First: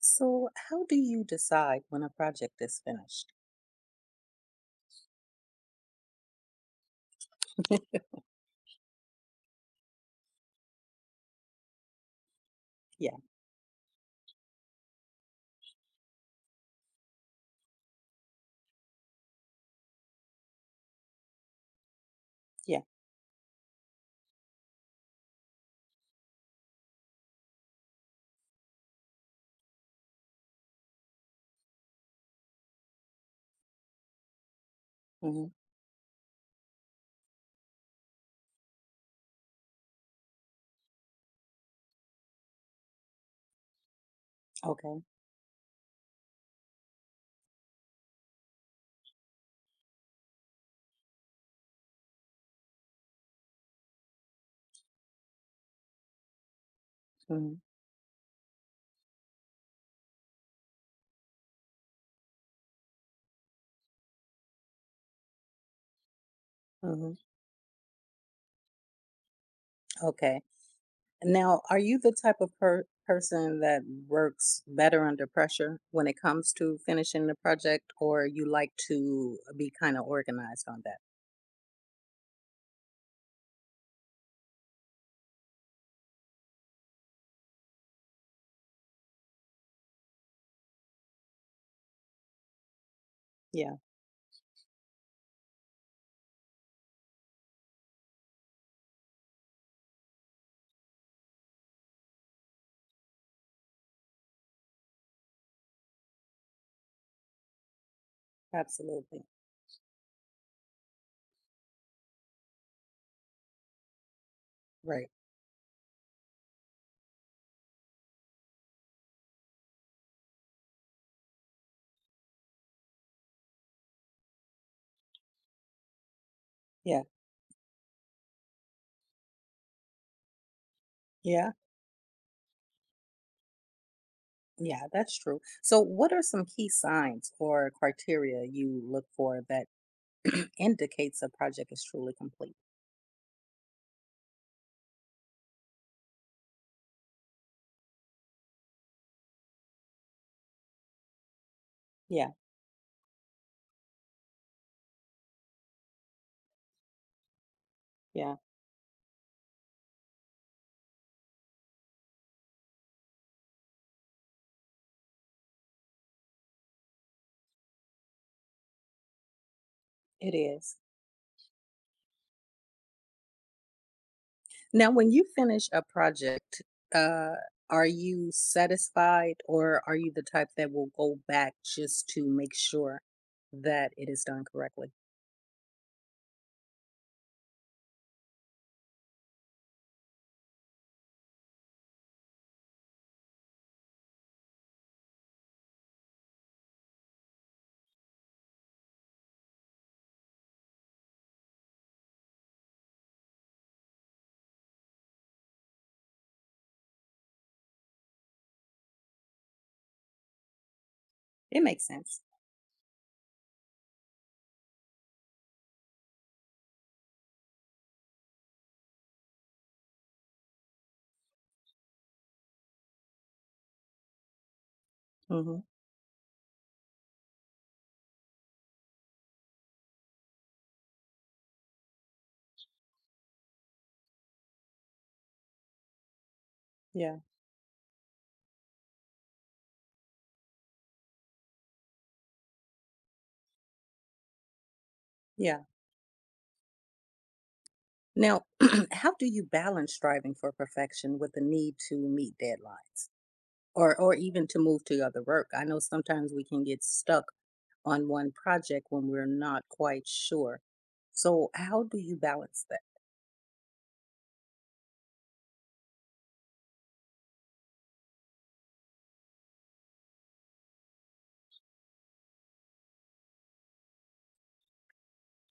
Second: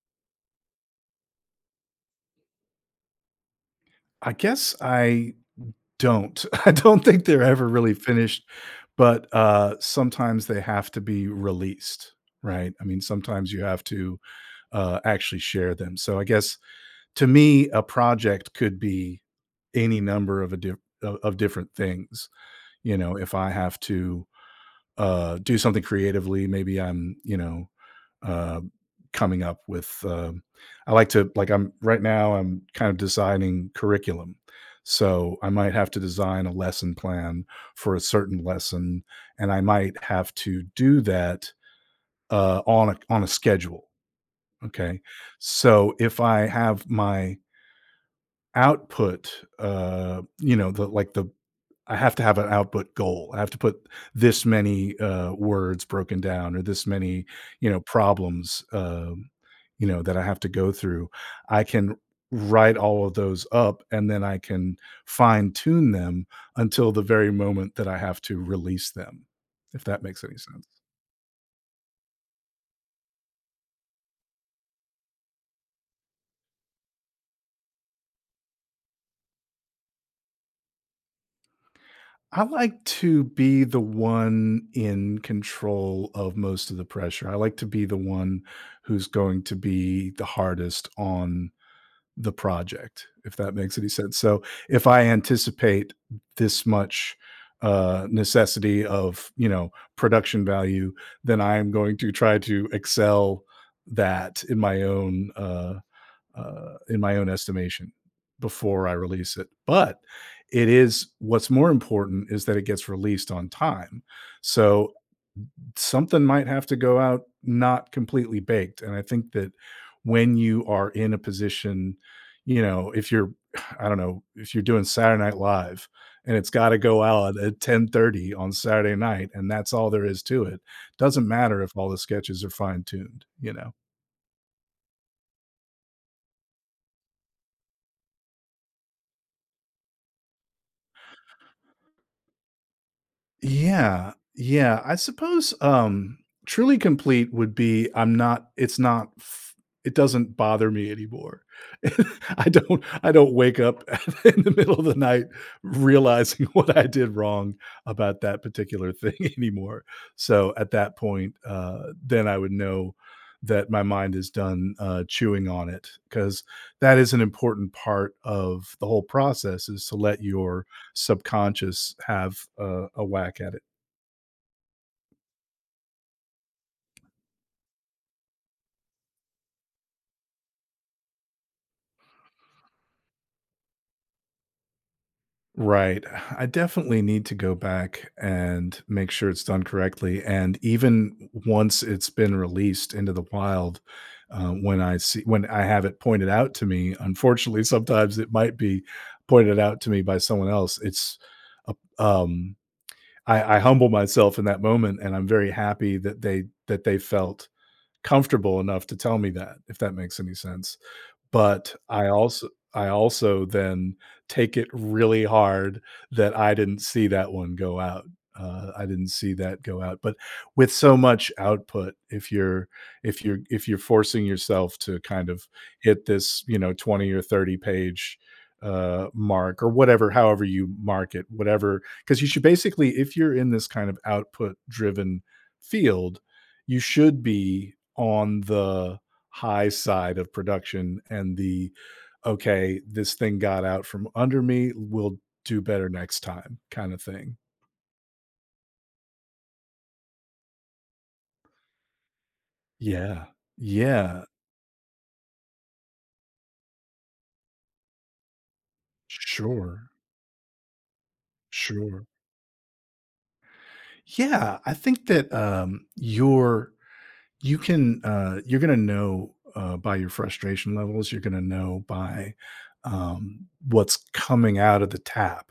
So, how do you decide when a project is finished? I guess I don't. I don't think they're ever really finished, but, sometimes they have to be released, right? I mean, Yeah, sometimes you have to, actually share them. So I guess to me, a project could be any number of a diff of different things. yeah. You know, if I have to, do something creatively, maybe I'm, uh, coming up with. I like to like I'm right now. I'm kind of designing curriculum, so Hmm. I might have to design a lesson plan for a certain lesson, and I might have to do that on a schedule. Okay, Okay. so if I have my output, you know, the like the I have to have an output goal. I have to put this many words broken down, or this many, Hmm. you know, problems, you know, that I have to go through. I can write all of those up, and then I can fine tune them until the Hmm. very moment that I have to release them. If that makes any Okay. sense. Now, are you the type of person that works better under pressure when it comes to finishing the project, or you like to be kind of organized on that? I like to be the one in control of most of the pressure. I like to be the one who's going to be the hardest on the project, if that Yeah, makes any sense. So if I anticipate this much necessity of, you know, production value, then I am going to try to excel that in my own estimation before I absolutely. release it. But it is, what's more important is that it gets released on time. So Right. something might have to go out not completely baked. And I think that when you are in a position, you know, if you're, I don't know, if you're doing Saturday Night Live and it's got to Yeah, go out at 10:30 on Saturday night and that's all there is to it, doesn't yeah, matter if all the sketches are fine tuned, you know. yeah, that's true. So, what are some key signs or criteria you look for that indicates a project is truly complete? Yeah. Yeah, I suppose, truly complete would be I'm not it's not f it doesn't bother me anymore. Yeah, I don't wake up in the middle of the night realizing what I did wrong about yeah. that particular thing anymore. So, at that point, then I would know that my mind is done, chewing on it because that is an important part of the whole process is to let It your is. subconscious have a whack at it. Now, when you finish a project, uh, are you satisfied or are you the type that will go back just to make sure that it is done correctly? Right. I definitely need to go back and make sure it's done correctly. And even once it's been released into the wild, when I have it pointed out to me, unfortunately, sometimes it might be pointed out to me by someone else. A- um, I humble myself in that moment, and I'm very happy that they felt comfortable enough to tell me that. If that makes any sense. It But makes I sense. also, I also then take it really hard that I didn't see that one go out. I didn't see that go out. But with so much output, if you're, if you're forcing yourself to kind of Hmm. hit this, you know, 20 or 30 page mark or whatever, however you mark it, whatever, because you should basically, if you're in this kind of output driven field, you Yeah. should be on the high side of production. And the okay, this thing got out from under me, we'll Yeah. do better next time kind of thing. Now, how do you balance striving for perfection with the need to meet deadlines Yeah. Or Yeah. even to move to other work? I know sometimes we can get stuck on one project when we're not Sure. quite sure. So, how do Sure. you balance that? Yeah, I think that, your, you can you're going to know by your frustration levels, you're going to know by, what's coming out of the tap,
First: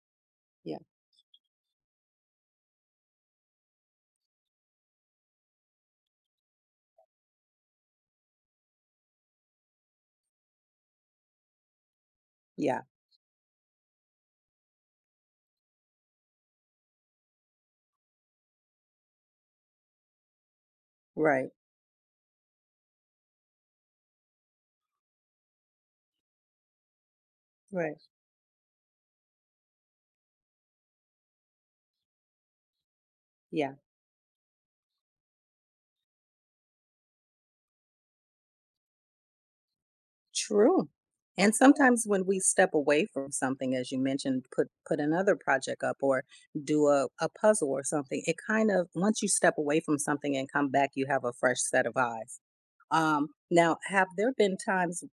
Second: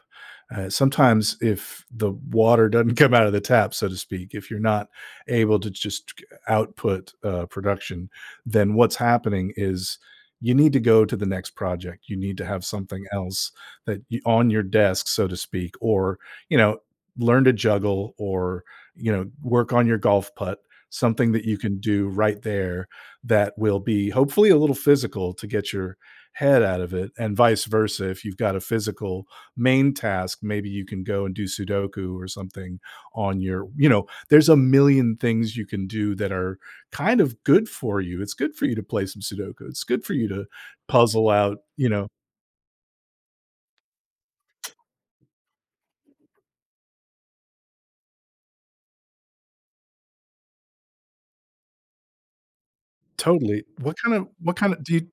Yeah. sometimes if the water doesn't come out of the tap, so to speak, if you're not able to just output production, then what's happening is you need to go to the next project, you need to have Yeah. something else that you, on your desk, so to speak, or you know, learn to juggle or, you know, work on your golf putt. Something that Right. you can do right there that will be hopefully a little physical to get your head out of it, and vice Right. versa. If you've got a physical main task, maybe you can go and do Sudoku or something on your, Yeah. you know, there's a million things you can do that are kind of good for you. It's good for you to play some Sudoku. It's good for you to True. puzzle And out, you sometimes know. when we step away from something, as you mentioned, put another project up or do a puzzle or something, it kind of once you step away from something and come back, you have a fresh set of eyes. Um, Totally. now, have there What been kind of times?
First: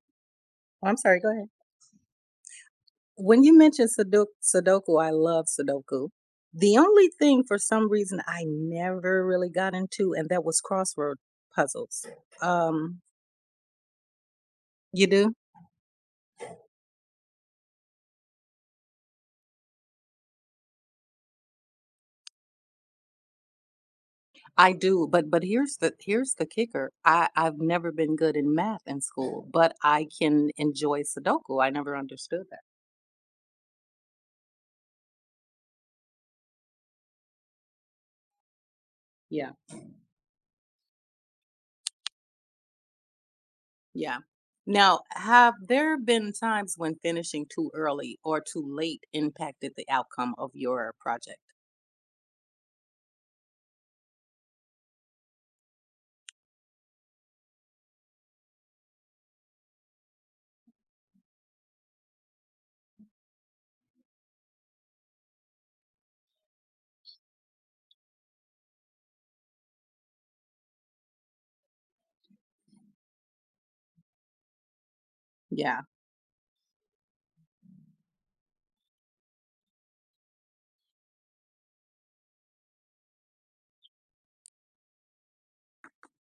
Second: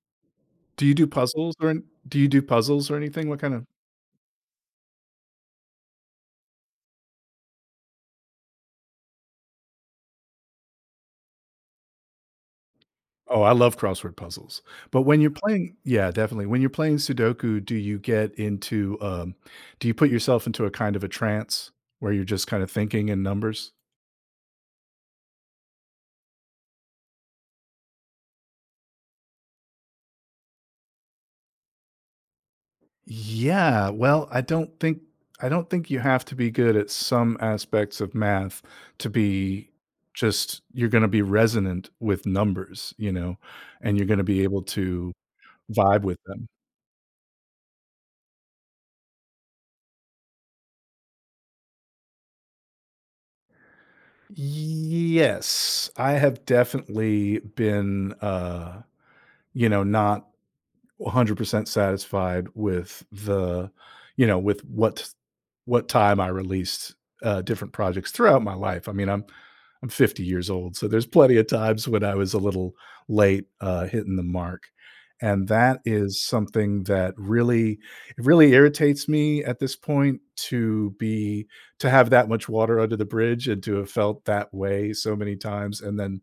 do you I'm do sorry. Go ahead. puzzles or an do you do puzzles or anything? What When kind you of? mentioned Sudoku, I love Sudoku. The only thing for some reason I never really got into, and that was crossword puzzles. Um, Oh, I love crossword puzzles. But you when you're do? playing, yeah, definitely. When you're playing Sudoku, do you get into, do you put yourself into a kind of a trance where you're just kinda thinking in numbers? I do, but here's the kicker. I've never been good in math in school, but I can enjoy Sudoku. I never understood that. Yeah, well, I don't think you have to be good at some aspects of math to Yeah. be just, you're gonna be resonant with numbers, you know, and you're Yeah. gonna be able Now, to have there vibe with been them. times when finishing too early or too late impacted the outcome of your project? Yes, I have definitely been, you know, not 100% satisfied with the, you know, with what time I released, different projects throughout my life. I mean, I'm 50 years old, so there's plenty of times when I was a little late, hitting the mark, and that Yeah. is something that really, it really irritates me at this point to be, to have that much water under the bridge and to have felt that way so many times and then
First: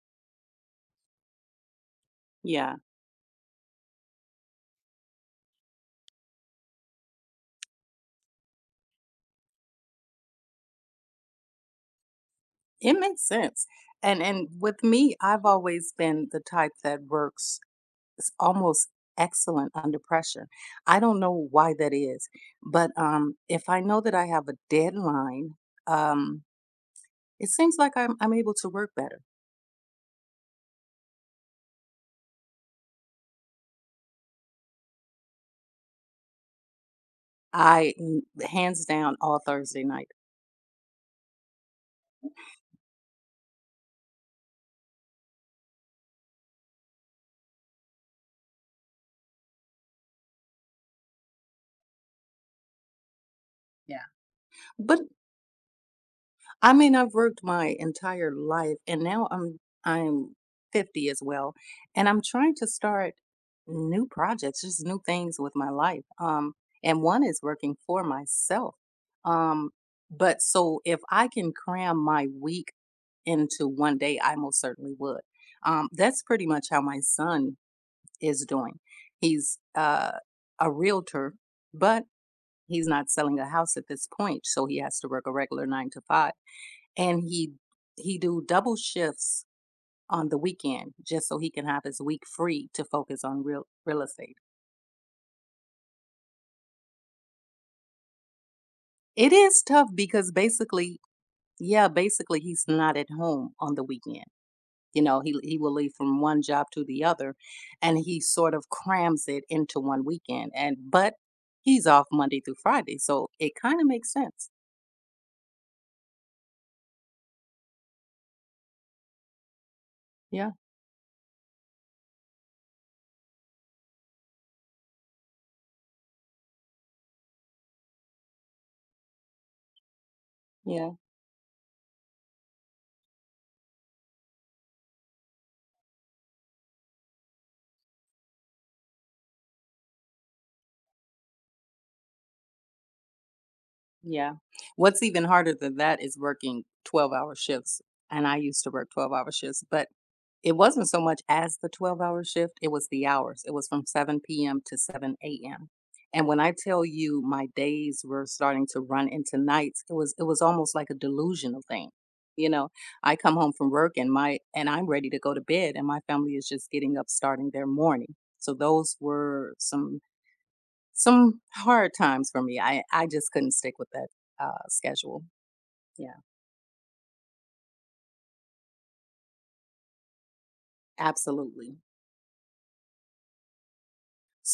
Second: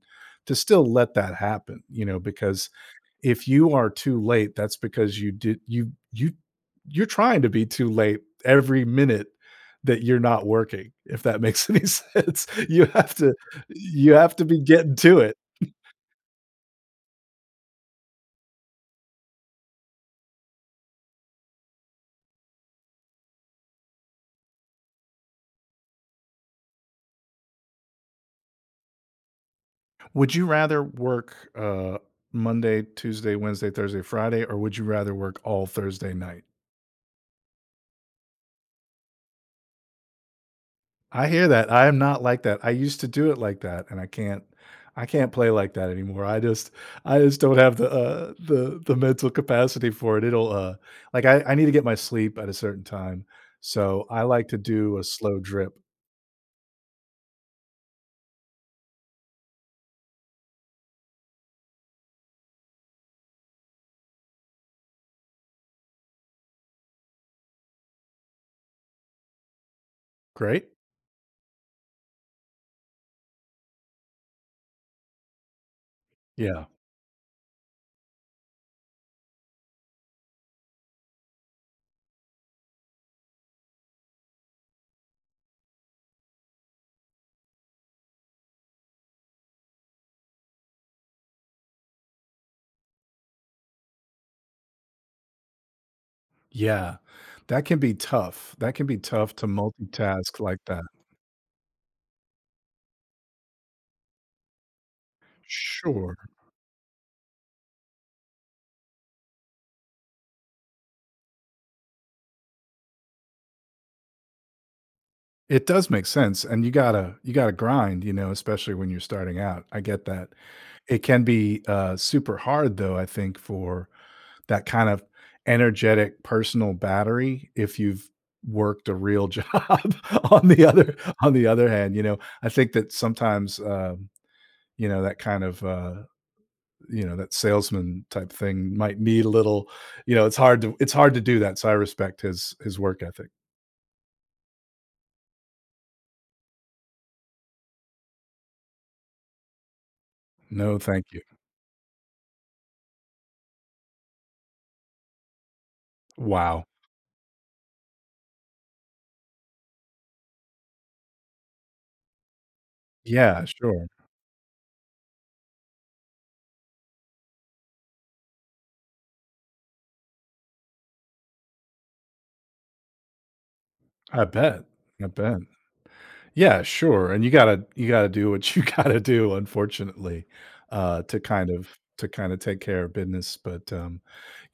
to still let that happen, you know, because Yeah. if you are too late, that's because you're trying to be too late every minute that you're not working, if that makes any sense. It makes sense. You And have to and be with getting me, to it. I've always been the type that works almost excellent under pressure. I don't know why that is, but if I know that I have a deadline, um, it seems like I'm able to work better. Would you rather work Monday, Tuesday, Wednesday, Thursday, Friday, or would you rather work all Thursday night? I n- Hands down all Thursday night. I hear that. I am not like that. I used to do it like that, and I can't play like that anymore. I just don't have the the mental capacity for it. It'll like I need to get my sleep at a certain time. Yeah. So I like to do But a slow drip. I mean, I've worked my entire life and now I'm 50 as well, and I'm trying to start new projects, just new things with my life. And one is working for myself. Um, but Great? so if I can cram my week into one day, I most certainly would. That's pretty Yeah. much how my son is doing. He's a realtor, but he's not selling a house at this point, so he has to work a regular nine to five and he do double shifts on the weekend just so he can have his week free to focus on real estate. Yeah. That can be tough. That can be It tough to is tough because multitask like that. basically, yeah, basically he's not at home on the weekend. You know, he will leave Sure. from one job to the other and he sort of crams it into one weekend and but he's off Monday through Friday, so it kind of makes sense. It does make sense, and you got to grind, you know, especially when you're starting out. I get that. Yeah. It can be super hard though, I think, for that kind of energetic personal battery if you've worked a real job on the Yeah. other on the other hand, you know, I think that sometimes, you know, that kind of, you know, that salesman type thing might need a little, you know, it's hard to do that, so I respect his work ethic. Yeah. What's even harder than that is working 12-hour shifts, and I used to work 12-hour shifts, but it No, wasn't so thank much you. as the 12-hour shift, it was the hours. It was from 7 p.m. to 7 AM. And when I Wow. tell you my days were starting to run into nights, it was almost like a delusional thing. You know, I come Yeah, home from sure. work and I'm ready to go to bed and my family is just getting up starting their morning. So those were some hard times for me. I just couldn't stick with that I bet. I schedule. bet. Yeah, Yeah, sure, and you gotta do what you gotta do, unfortunately, uh, to kind of absolutely. to kind of take care of business, but,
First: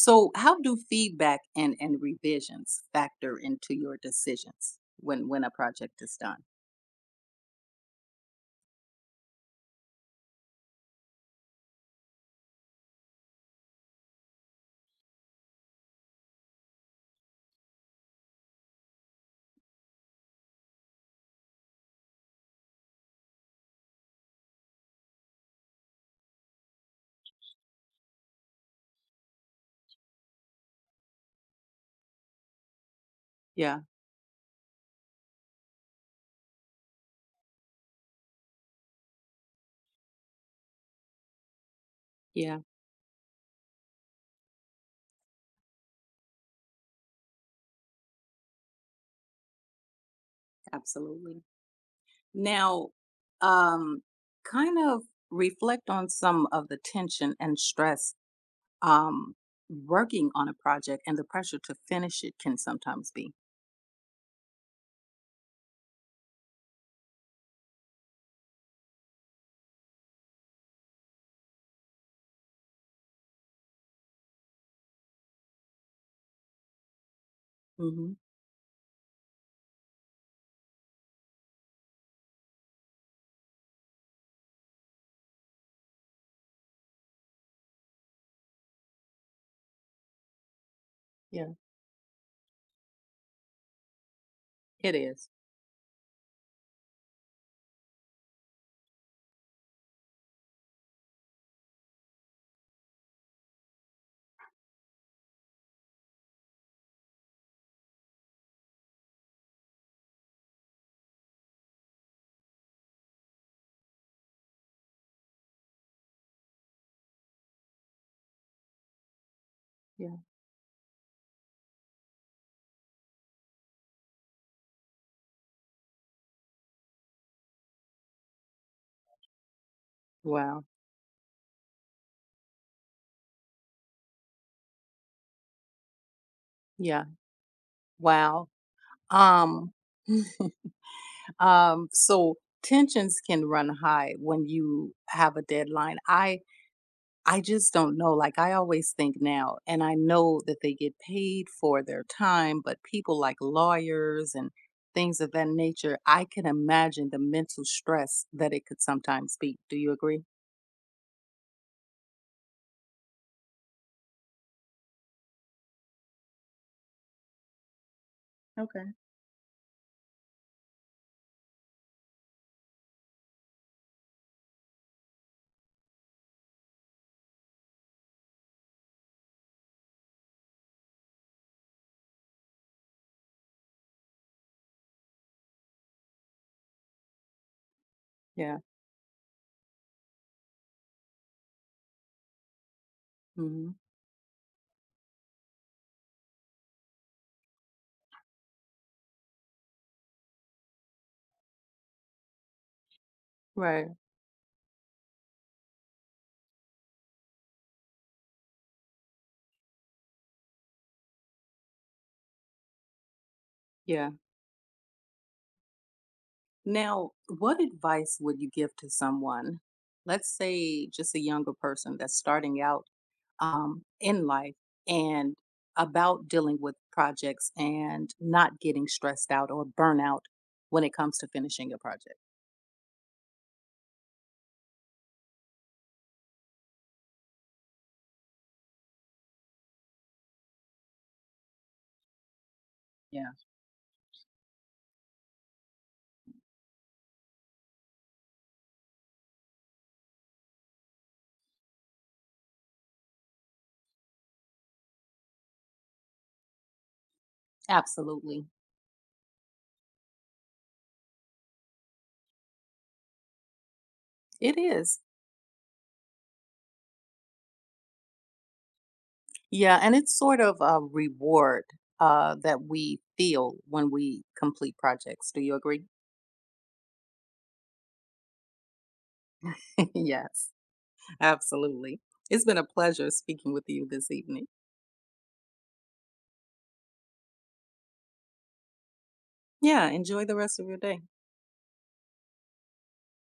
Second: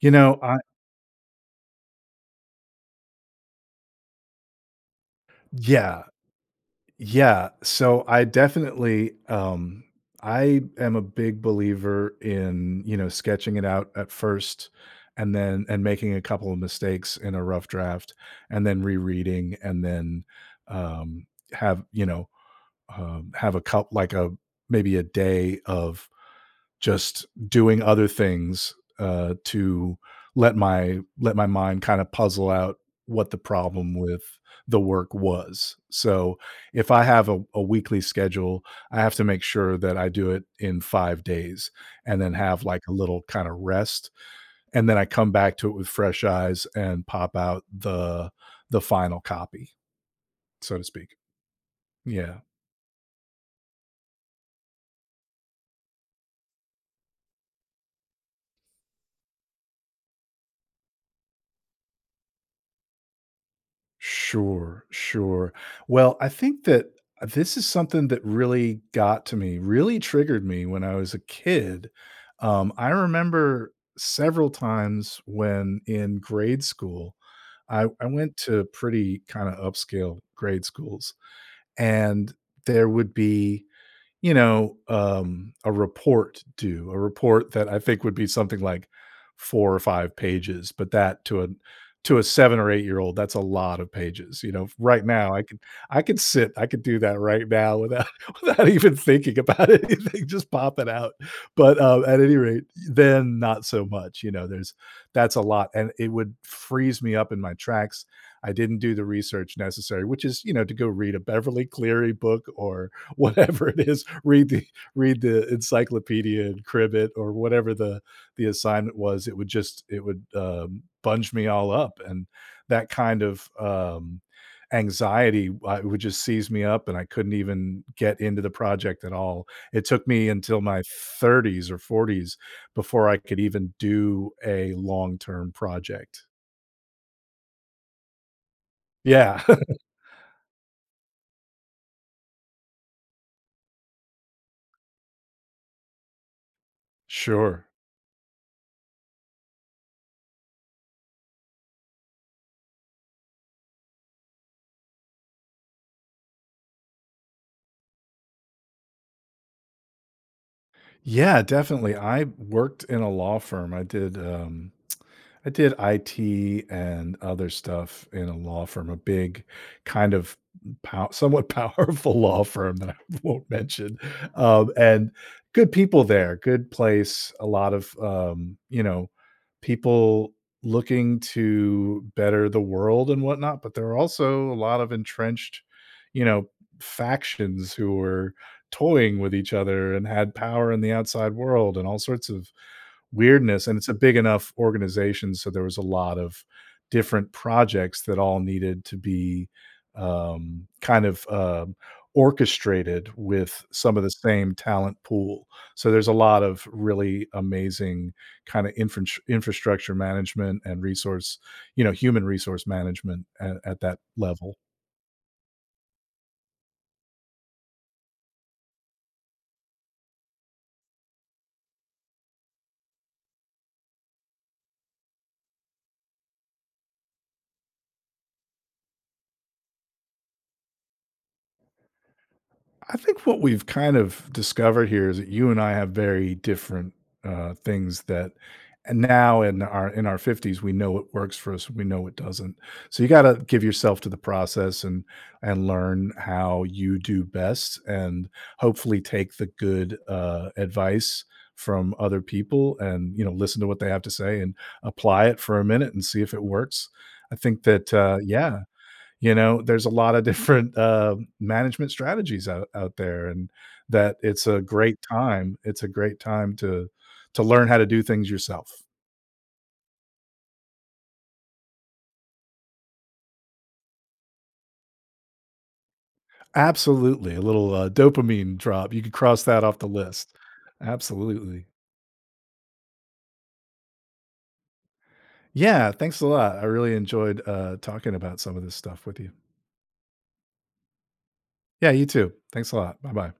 you know, I, how do feedback and revisions factor into your decisions when a project yeah, is done? yeah, so I definitely, I am a big believer in, you know, sketching it out at first and then, and making a couple of mistakes in a rough draft and then rereading and then, um, have, you know, have a maybe a day of just doing other things, to let my mind kind of puzzle out what the Yeah, problem with the work was. So if I have a weekly schedule, I have to make sure that I do it in 5 days and then yeah, have like a little kind of rest. And then I come back to it with fresh eyes and pop out the final copy, so to speak. absolutely. Yeah. Now, um, kind of reflect on some of the tension and stress um, working on a project and the pressure to finish it can sometimes be. Sure, sure. Well, I think that, this is something that really got to me, really triggered me when I was a kid. I remember several times when in grade school, I Mm-hmm. went to pretty kind of upscale grade schools, and there would be, you know, a report due, a report that I think would be something like 4 or 5 pages, but that to Yeah, a 7 or 8-year-old, that's a lot of pages. You know, it right is. now, I could do that right now without without even thinking about anything, just pop it out, but, at any rate, then not so much, you know, there's, that's a lot, and it would freeze me up in my tracks. I didn't do the research necessary, which is, you know, to go read a Beverly Cleary book or whatever it is, read the encyclopedia and crib it or whatever the assignment was. It would just, it Yeah. would, bunge me all up, and that kind of, anxiety would just seize me up, and I couldn't even get into the project at all. It took me until Wow. my 30s or 40s before I could even do a long-term project. Yeah. Wow. Yeah. Um, so tensions can run high when you have a deadline. I I Sure. just don't know. Like, I always think now, and I know that they get paid for their time, but people like lawyers and things of that nature, I can imagine the mental stress that it could sometimes be. Do you agree? Yeah, definitely. I worked in a law firm. I did, I did IT and other stuff in a law firm, Okay. a big kind of pow somewhat powerful law firm that I won't mention, and good people there, good place, a lot of, you know, people looking to better the world and whatnot, but there are also a lot of entrenched, you know, factions who were Yeah. toying with each other and had power in the outside world and all sorts of weirdness, Hmm. and it's a big enough organization, so there was a lot of different projects that all needed to be, kind of, orchestrated with Right. some of the same talent pool. So there's a lot of really amazing kind of infrastructure management and resource, you know, human resource management at that Yeah. level. Now, what advice would you give to someone, let's say just a younger person that's starting out in life and about dealing with projects and not getting stressed out or burnout when it comes to finishing a project? I think what we've kind of discovered here is that you and I have very different, things that, and now in our fifties, we know what works for us, we know what doesn't. So you got Yeah, to give yourself to the process and learn how you do best, and hopefully take the good advice from other people, and you know, listen to what they have to say and apply it for a minute and see if it works. I think that, absolutely. yeah, you know, there's a lot of different management strategies out, out there, and that it's It a is. great time, it's a great time to learn how to do things yourself. Yeah, and it's sort of a reward that we feel when we complete projects. Do you agree? Absolutely. A little dopamine drop. You could cross that off the list. Yes, Absolutely. absolutely. It's been a pleasure speaking with you this evening. Yeah, thanks a lot. I really enjoyed talking about some of this stuff with you. Yeah, enjoy the rest of your day. Yeah, you too, thanks a lot, bye bye.